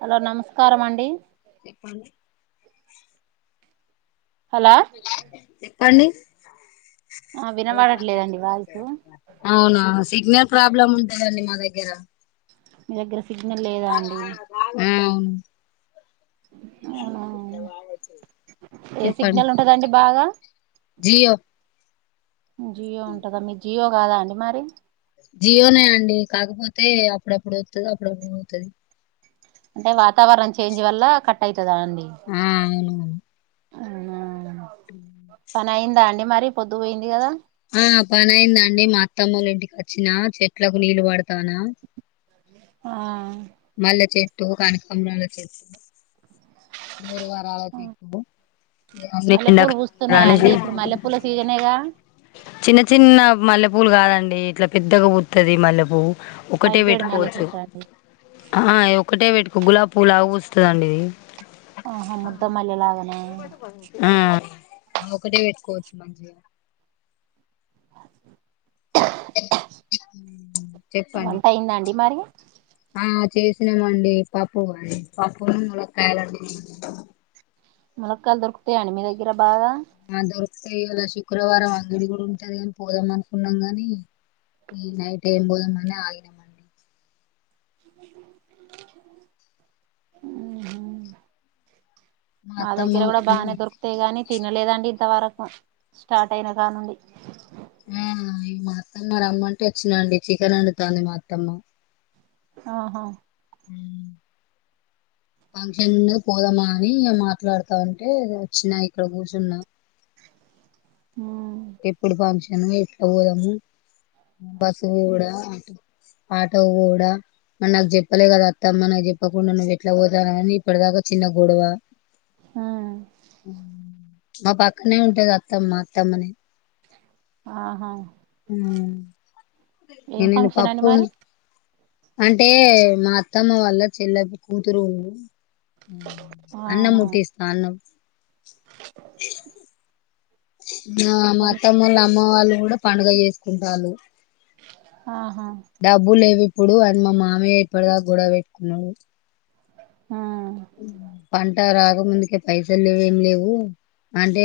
Hello నమస్కారం అండి చెప్పండి హలో పండి ఆ వినబడట్లేదండి వాయిసు అవునా సిగ్నల్ ప్రాబ్లమ్ ఉంటుదండి మా దగ్గర మీ దగ్గర సిగ్నల్ లేదా అండి అ అవునా ఏ చెప్పండి సిగ్నల్ ఉంటుదండి బాగా జియో జియో ఉంటందా మీ జియో కాదా అండి మరి జియోనే అండి కాకపోతే అప్పుడప్పుడు వాతాది అప్పుడుప్పు పోతది అంటే వాతావరణం చేంజ్ వల్ల కట్ట ఆ అవును అవునా పని అయిందా అండి మరి పొద్దు పోయింది కదా ఆ పనయిందండి మా అత్తమ్మ వాళ్ళ ఇంటికి వచ్చినా చెట్లకు నీళ్ళు పడతానా. ఆ టు కనకంబరాల చెట్టు, నూరు వారలా చెట్టు ఇవన్నీ మల్లెపూలు ఎండాకాలం కదా పూస్తున్నాయా అనేసి అండి, ఇప్పుడు మల్లెపూల సీజనేగా. చిన్న చిన్న మల్లె పూవ్లు కాదండి ఇట్లా పెద్దగా పూతది మల్లె పూవు. ఒకటే హైబ్రిడ్ మల్లె పెట్టుకోవచ్చు చెట్టు అండి ఆ ఒకటే పెట్టు గులా పువ్వు లాగా పూస్తదండి ఇది. ఆహా ముద్దమలే లాగనా ఆ ఒకటే పెట్టుకోవచ్చు మంచిగా. చెప్పండి వంట అయింద అండి మరి. ఆ చేసినామండి పప్పు అని పప్పు ఉన్ను ములక్కాయాలండినం. ములక్కాయల్ దొరుకుతాయ అండి మీ దగ్గర బాగా మా దొరుకుతయి ఇవాలా శుక్రవారం అంగడి కూడా ఉంటది కాని పోదాం అనుకున్నాం కాని ఈ నైట్ ఎంపోదాం అని ఆగినం. ఆహా మా దగ్గర కూడా బాగానే దొరుకుతయి గానీ తినలేదండి. ఇంత వరకు స్టార్ట్ అయిన కానుండి. ఆ మా అత్తమ్మ రమ్మంటే వచ్చినండి చికెన్ అండుతుంది మా అత్తమ్మ. ఆహా ఫంక్షన్ ఉన్నది పోదామా అని మాట్లాడుతా అంటే వచ్చిన ఇక్కడ కూర్చున్నా. ఆ ఎప్పుడు ఫంక్షన్ ఎట్లా పోదాము బస్సుకు పోవుడా ఆటో ఆటోకు పోవుడా మరి నాగ్ జేప్పలే గాదా అత్తమ్మ, నాగ్ జేప్పకుండా నువ్వు ఎట్లా పోతన్నావని ఇప్పటిదాకా చిన్న గొడవా. ఉమ్ హు మా పక్కనే ఉంటది అత్తమ్మ, అత్తమ్మనే ఆహా హుహ్ ఏం నీనిన్ ఫంక్షన్ అండి పప్పున్ మరి అంటే మా అత్తమ్మ వాళ్ళ చెల్లా కూతురు. హుహ్ అన్నం ఆహా మూటీస్తా అన్నం. నా మా అని అత్తమోలా, అమ్మ వాళ్ళు కూడా పండుగ చేసుకుంటాల్లు. ఆహా డబ్బు లేవి. ప్పుడు అని మా మామయ్య ఇప్పటిదాక గొడవ పెట్టుకున్నడు. ఉమ్ పైసల్ లేవ్ ఎమ్ లేవు. అంటే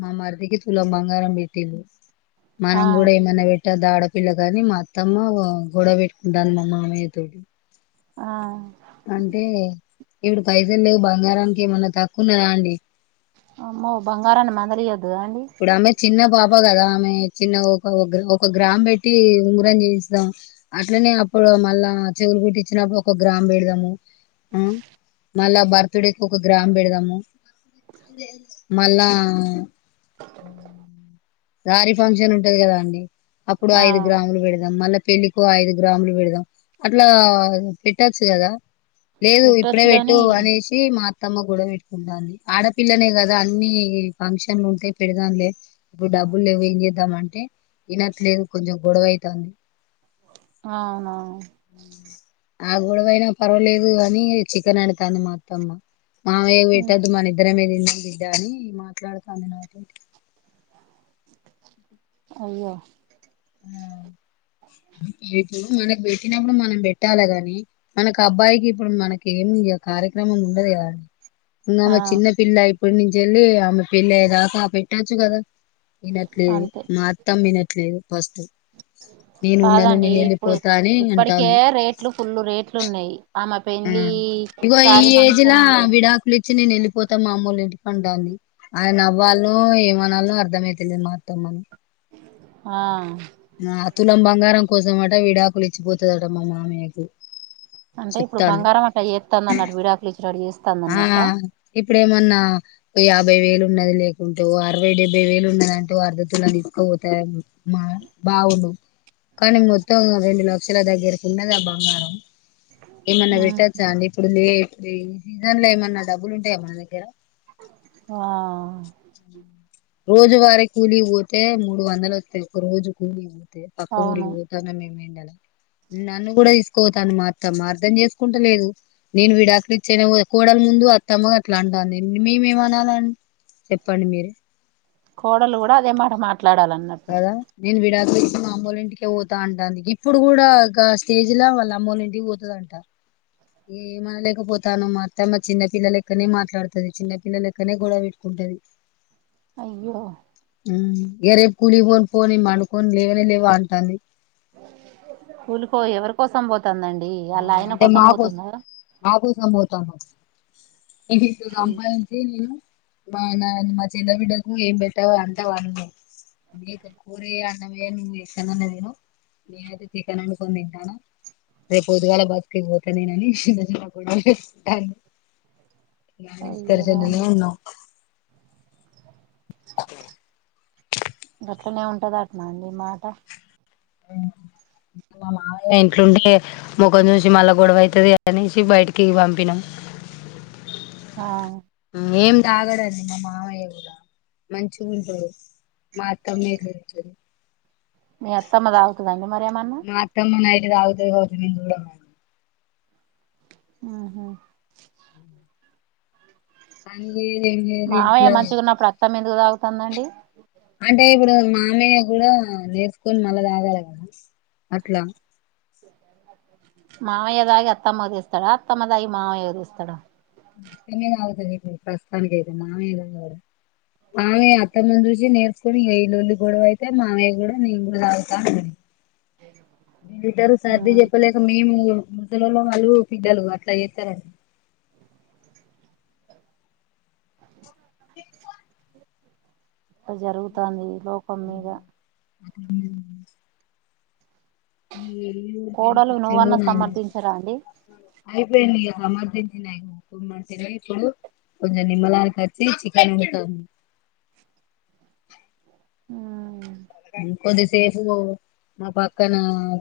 మామరదికి తులం బంగారం పెట్టిల్లు, మనం ఆ కూడా ఏమన్నా వెట్ టద్దా, ఆడపిల్ల గానీ మా అత్తమ్మ ఓ గొడవ పెట్టుకుంటాంది మా మామయ్య తోటి ఆఅ అంటే ఇప్పుడు పైసల లేవు బంగారానికి ఏమన్నా తక్కు ఉన్నదా అండి. అమ్మో బంగారాన్ని మందాలియోద్ గాండి. ఇప్పుడు ఆమె చిన్న పాప గాదా, ఆమె చిన్న ఒక ఒగ్ ఒక గ్రామ్ బెట్టి ఉంగరం చేయిసుందాం అట్లా నే అప్పుడు మళ్ళా చెవులు కుట్టి ఇచ్చినప్పుడు ఒక గ్రాము బెడదాము. ఆ మళ్ళా బర్త్డేకి ఒక గ్రామ్ బెడదాము, మళ్ళా హుహ్ సారీ ఫంక్షన్ ఉంటది గదండి. అప్పుడు ఆ ఐదు గ్రాములు పెడదాం మళ్ళేప్ పెళ్లికో ఐదు గ్రాములు వేడ్దాం, అట్లా పెట్టచ్చు కదా. లేదు, ఇప్పుడే పెట్టొచ్చు బెట్టు గాని అనేసి మాత్ త్తమ్మ గొడవ పెట్టుకుంటాంది. ఆడపిల్లనే కదా అన్ని ఫంక్షన్లు ఉంటాయ్ పెడదాంలే ఇప్పుడు డబ్బులు లేవు ఏం చేద్దామంటే, వినట్లేదు కొంచెం గొడవైతంది. అవునా ఆ గొడవైనా పర్వేలేదు గానీ చికెన్ అండుతాంది మా అత్తమ్మ. మావయ్యకు ఉమ్ వెట్టొద్దు, మనం ఇద్దరమే తిందాం బిడ్డ అని మాట్లాడుతాంది. నాత్ అయ్యా ఆ ఇప్పుడు మనకు బెట్టినప్పుడు, మనం పెట్టాలి గాని, మనకి ఆ అబ్బాయికి ఇప్పుడు మనకి ఏమి కార్యక్రమం ఉండదు గదాండ్, ఇంగా ఆ ఆమె చిన్న పిల్లాయ్. ఇప్పుడి నుంచి ఏళ్ళి, ఆమె పెళ్ళాయేదాకా పెట్టొచ్చు గాదా. ఇనట్లేద్, అంతే మా అత్తమా ఇనట్లేదు పస్టు. నేను ఉండను, కాదండి నేను ఇప్పుడు ఏళ్ళిపోతా అని ఇప్పటికే అంటాది. రేట్లు ఫుల్లు రేట్లు ఉన్నాయి ఆమె ఆ పెళ్లి ఇగో ఈ సారీ ఏజ్లా ఫంక్షన్ అంటే విడకులిప్ చ్చి నేను ఏళ్ళిపోతా మా అమ్మాలో ఇంటికి అంటాది, అది నవ్వులో ఏమనాలనో అర్థమవుతలేదు మా అత్తమ్మను. ఆ నా తులం బంగారం కోసం అట విడాకులు ఇచ్చి పోతాదంట మా మావయ్యకి అంటే ఇప్పుడు బంగారం అట్లా చేతాది అన్నటు విడాకులు ఇచ్చేటట్ ఏస్ ఆ ఇప్పుడేమన్నా ఓ యా యాభై వేలు ఉన్నది లేకుంటే ఓ అరవై, డెబ్బై వేలు ఉన్నద అంటే అర్ధతులం తీసుకుపోతారన్ మా బావుడు కానీ మొత్తం రెండు లక్షల దగ్గరకు ఉన్నది ఆ బంగారం. ఏమన్నా పెట్టచ్చా అండి. ఇప్పుడు లేట్ ఈ సీజన్ లో ఏమన్నా డబ్బులు ఉంటాయా మన దగ్గర వా రోజు వారి కూలీగ్ పోతే మూడు వందలు వత్తాయ్, ఒక రోజు కూలీ వో తే పక్క అవును ఊరికి పోతా నానేమైన్ నన్ను కూడా తీసుకోపోతాంద్, మా అత్తమ్మా అర్ధం చేసుకుంటలేదు నేను విడాకులు ఇత్ చేనవోద్ కోడల ముందు అత్తమ్మ గాట్లా అంటంది, మీమేమానాలన్ చెప్పండి మీరే కోడలు గూడా అదే మాట మాట్ కాదా నేను విడాక్ అమ్మోల్లింటికే పోతా అంటాది గిప్పుడు కూడా గా స్టేజ్ లో వాళ్ళమ్మోలింటికి పోతుందంట ఏమనలేకపోతాన మాత్తమ్మా చిన్న పిల్లలెక్కనే మాట్లాడుతది. చిన్న పిల్లలెక్కనే గొడవ పెట్టుకుంటది. అయ్యో మ్మ్ ఏ రేపు కూలీ పోను పో నేన్ పండుకొని లేవనే లేవ అంటాంది. కూలికి పో ఎవరి కోసం పోత్ ఆ అంటే మా కోస్ మా కోసం పోతాన్నావ్ ఇది అంత సంపాయించి నేను మా నా మా చిన్న బిడ్డకు ఏం పెట్టవ్ అంత వాన్ మీదే మేక కూరి అన్నం చేయను నువ్వు చేస్తనన్నావేమో నేనయితే చికెన్ వండుకొని తింటాను. రేపు పొద్దుగాల బస్సుకి పోతా నేను అని నిన్న గొడవ పెట్టుకుంటాంది. ఇంగ ఆ అయ్యో రామ డిస్కషన్లోనే ఉన్నాం. గట్లనే ఉంటదట్నా అండి మాట మా మామయ్య ఇంట్లుంటే ముఖం చూసి మళ్ళా గొడవయితది అనేసి బయటికిగ పంపినాం. ఆ ఏం తాగడండి మా మావయ్య కూడా మంచిగుంటడు మా అత్తమ్మే ఇట్ల చేశేది. మీ అత్తమ్మ తాగుతదా అండి మరేమన్నా మా అత్తమ్మ నైట్ తాగుతది గావచ్చు నేను జూడను. ఆహా కానీ మావయ్య మంచిగున్నప్పుడు అత్తమ్మ ఎందుకు తాగుతాందండి. అంటే ఇప్పుడు మామయ్య కూడా నేర్చుకొని మళ్ళా తాగాలి కదా అట్ల మావయ్య తాగి అత్తమ్మకి తెస్తడ అత్తమ్మ తాగి మావయ్యకి తెస్తడ మా అత్తమ్మే తాగుతాది ఇప్పుడు ప్రస్తుతానికైతే మావయ్య తాగడు. మామయ్య అత్తమ్మను చూసి నేర్చుొని ఇగ ఈ లోల్లి గొడవైతే మామయ్య కూడా నేను కూడా తాగుతా అంటుండు ఇద్దరు సర్ది ఉమ్, చెప్పలేక మేము ముసలోళ్ళ వాళ్ళు బిడ్డలు అట్ల చేత్తారని ఇ ఇట్ట జరుగుతాంది లోకం మీద [unintelligible] కోడలు ఎందుకిచ్చిండ్రో నువ్వన్నా ఏమో సమర్థించరా అండి అయిపోయిందిగ సమర్థించినయ్న పొమ్మంటినా ఇప్పుడు ఆ కొంచం నిమ్మలానికొచ్చి చికెన్ మటన్ ఆ ఇంకొద్ది సేపు నా పక్కన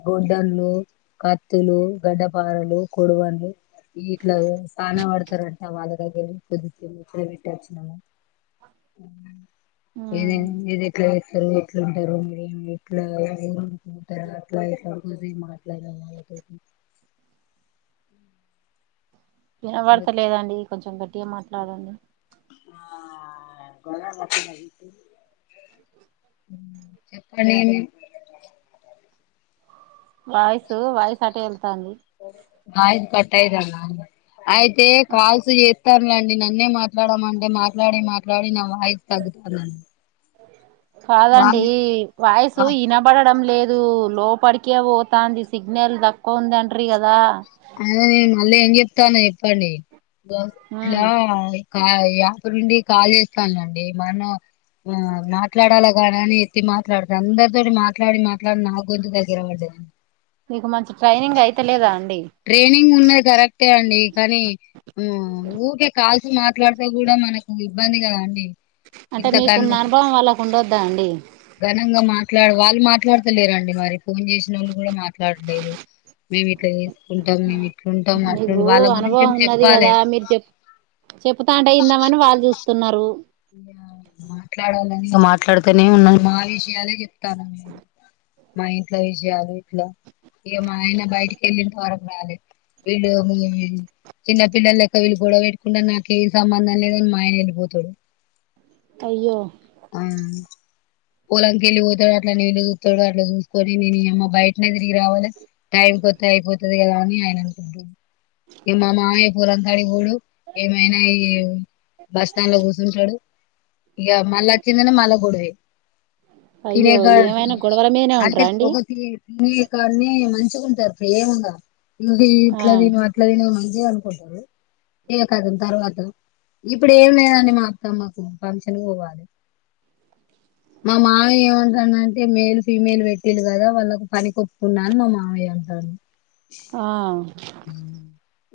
గొడ్డన్లు కత్తులు గడ్డపారలు కొడవన్లు ఇట్ల సానా పడతారంట వాళ్ళ దగ్గర పొద్దు్మ్ కెళ్ళి కుదవ బెట్టి వచ్చినము. ఇది మ్మ్ ఇదేట్ల చెత్తరో ఎట్లుంటరు మీరు ఇట్లా ఏంటారు అట్లా ఎలాజ మాట్లాడనొళ్ళ తోటి వినబడతలేదండి కొంచెం గట్టిగా మాట్లాడండి. ఆ గరచ్చ చెప్పండి. ఏమి వాయిసు వాయిస్ ఆటేల్ వాయిస్ కట్ అయితాందా అండి. అయితే కాల్స్ చేస్తన్లేండి. న నన్నే మాట్లాడమంటే మాట్లాడి మాట్లాడి నా వాయిస్ తగ్గుతాందండి. కాదండి. వాళ్ళు వాయిసు వినబడడం లేద్. అది లోపడికే పోతది సిగ్నల్ తక్కువ ఉందింట్ర కదా అ నేను మళ్ళ ఏం చెతన చెప్పండి ఇన్ల మ్మ్ కా యాప నుండి కాల్ చేస్తాలండి మనం ఆ మాట్లాడాలాగాని అని ఎత్తి మాట్లాడత అందరితోటి మాట్లాడి మాట్లాడి నా గొంతు దగ్గర పడ్డది మీకు మంచి ట్రైనింగ్ అయితలేదా అండి ట్రైనింగ్ ఉన్నది కరెక్టే అండి కానీ ఊకే కాల్సు మాట్లాడుతే కూడా మనకు ఇబ్బంది కదా అండి అంటే ఇంత ఘన మీకున్న అనుభవం వాళ్ళకు ఉండొద్దా అండి ఘనంగా మాట్లాడ వాళ్ళు మాట్లాడతలేరండి మరి ఫోన్ చేసిన వాళ్ళు కూడా మాట్లాడలేదు మేము ఇట్లా చేసుకుంటాం మేము ఇట్లు ఉంటాం అట్లు మీకు వాళ్ళ గురించి ఏ చెప్పాలే చెబతాంటయిందామని వాళ్ళు చూస్తున్నారు ఇ మాట్లాడాలని ఇక మాట్లాడుతూనే ఉన్నాను మా విషయాలే చెప్తాను నేను మా ఇంట్ల విషయాలు ఇట్ల ఇక మా ఆయన బయటికి వెళ్ళంత వరకు రాలేదు. విడు మ చిన్న పిల్లలు లెక్క వీళు కూడా పెటుకుండా నాకు ఏం సంబంధం లేదుని మా ఆయన వెళ్ళిపోతాడు. అయ్యో ఆ పొలంకెళ్ళి పోతాడు అట్ నేళ్ళ చూస్తాడు అట్లా చూసుకొనిను ఈ యమ్మ బయటనే తిరిగి రావాలి టైం కి అయిపోతది కదా అని ఆయన అనుకుంటడు ఇక మా మామయ్య పూలంకాడి పోవుడు ఏమైనా ఈ బస్ స్టాండ్ లో కూర్చు టడు ఇగ మలాచ్చిండు అంటే మళ గొడువే అయ్యో తినక కనే ఏమైనా గొడవల మీదనే అంటే ఉంటారా అండి ఒకక తినే కానే మంచుకుంటారు ప్రేమగా నువ్వు ఇట్లా ఆ తను అట్లా త ను మంచిగా అను టారు ఇక కాదం తర్వాత ఇప్పుడు ఏమి లేదని మా సమ్మకు ఫంక్షన్ పోవాలే మా మావయ్య ఏమంటాన అంటే మేల్ ఫీమేల్ పెట్టీలు కదా వాళ్ళకి పని కొప్పుకున్న అని మా మామయ్య అంట అ ఆ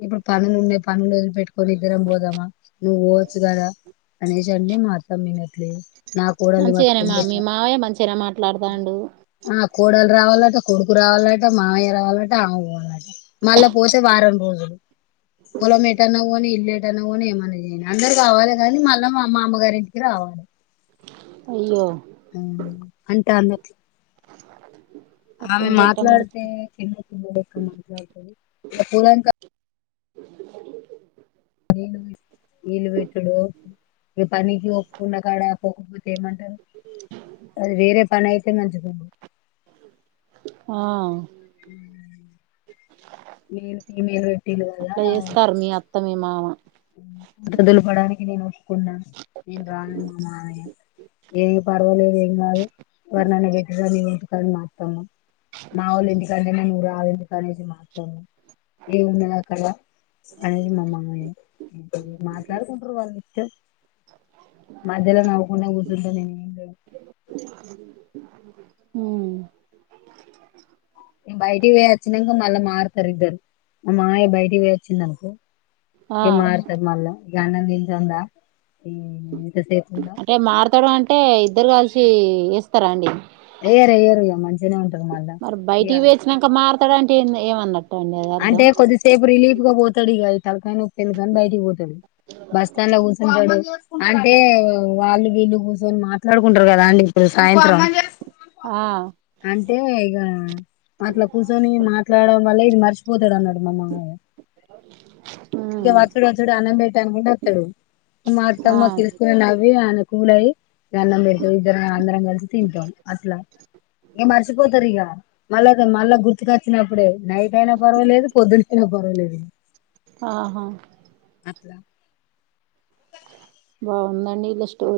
ఇప్పుడు పన్నలుండే పనులు వదిలు పెట్టు ఓకొరి ఇద్దరం పోదమ్మా నువ్వు ఓచ్చుగాదా అనేసి అంటే మాఅతా మీనట్లే నా కోడలు ను పట్టుకొని పోతారా మాట్లాడుతాండు కోడలు రావాలట కొడుకు రావాలట మామయ్య రావాలట అమ్మ పోవాలట మళ్ళా పోతే వారం రోజులు పూలం పెట్టన్నా అని ఇల్లే ఎటైనా పోనీ ఏమన్న చేయనీ అందరు కావాలి కానీ మళ్ళా మామ్మ అమ్మగారింటికి రావాలి అయ్యో అంటే ఆళ్లు ఆమె అట్లుంటే ఎట్లా మాట్లాడితే నడుస్తు చిన్న క్క మాట్లాడతే ఇ పల న నీళ్ళ విట్డు ఇ పనీకిన్న కాడా పోకపోతే ఏమంటారు అది వేరే పని అయితే మంచిగా ఉండు ఆ హ మేల్ ఫీమేల్ పెట్టిలు కదా అట్లా చేస్తారు మీ అత్త మీ మామ పంట దులు పడానికి నేను ఒప్పుకున్నాను నేను రాను మా మామయ్య ఏమి పర్వాలేదు ఏం కాదు ఎవరు నన్న పెట్ వంటకని మతామ మా వాళ్ళు ఎందుకంటేనే నువ్వు రాళ్ ఎందుకు అనేసి మాతామ ఏ ఉన్నాది అక్కడ అనేది మామమ మాట్లాడుకుంటారు వాళ్ళు ఎ మధ్యలా నవుకునే గుసుంట నే ఏం జాయ్య హ బయటికి వేయొచ్చాక మళ్ళా మారుతారు ఇద్దరు మా మాయ బయటకి వేచ్చిందనుకో ఆ ఏ మార్తది మళ్ల అన్నం తింటండా అంటే మారతాడు అంటే ఇద్దరు కలిసి ఇస్తారా అండి ఏయరు ఏయరు మంచినే ఉంటంది మళ్ళ ఇ ఇలాంటి ఏమన్నట్టు అండి అది అంటే అర్థం కొద్దిసేపు రిలీఫ్ గా పోతాడు ఇక అయితే కలకై నొప్పిందుకు అని బయటికి పోతాది బస్ స్టాండ్ లో కూర్చుంటాడు అంటే వాళ్ళు వీళ్ళు కూర్చొని మాట్లాడుకుంటారు కదా అండి ఇప్పుడు సాయంత్రం ఆ అంటే ఇక అట్లా కూర్చొని మాట్లాడడం వల్ల ఇది మర్చిపో పోతాడు అన్నాటు మామ్మా ఇక ఉమ్ వాచ్చడుచ్చడు అనంబేటానికిస్తాడు మా ఆ అత్తమ్మా కసుసు నవ్వి అన కూలయి ద అన్నం పెడుత ఇద్దర అందరం కలిసి తింటాం అట్లా ఇంక మర్చిపోతారు ఇక మళ్ళ మళ్ళా గుర్తుక వచ్చినప్పుడే నైట్ అయినా పర్వాలేదు పొద్దునైయినా పర్వాలేదు ఆహా అ బాగుందండి ఇల స్టోరి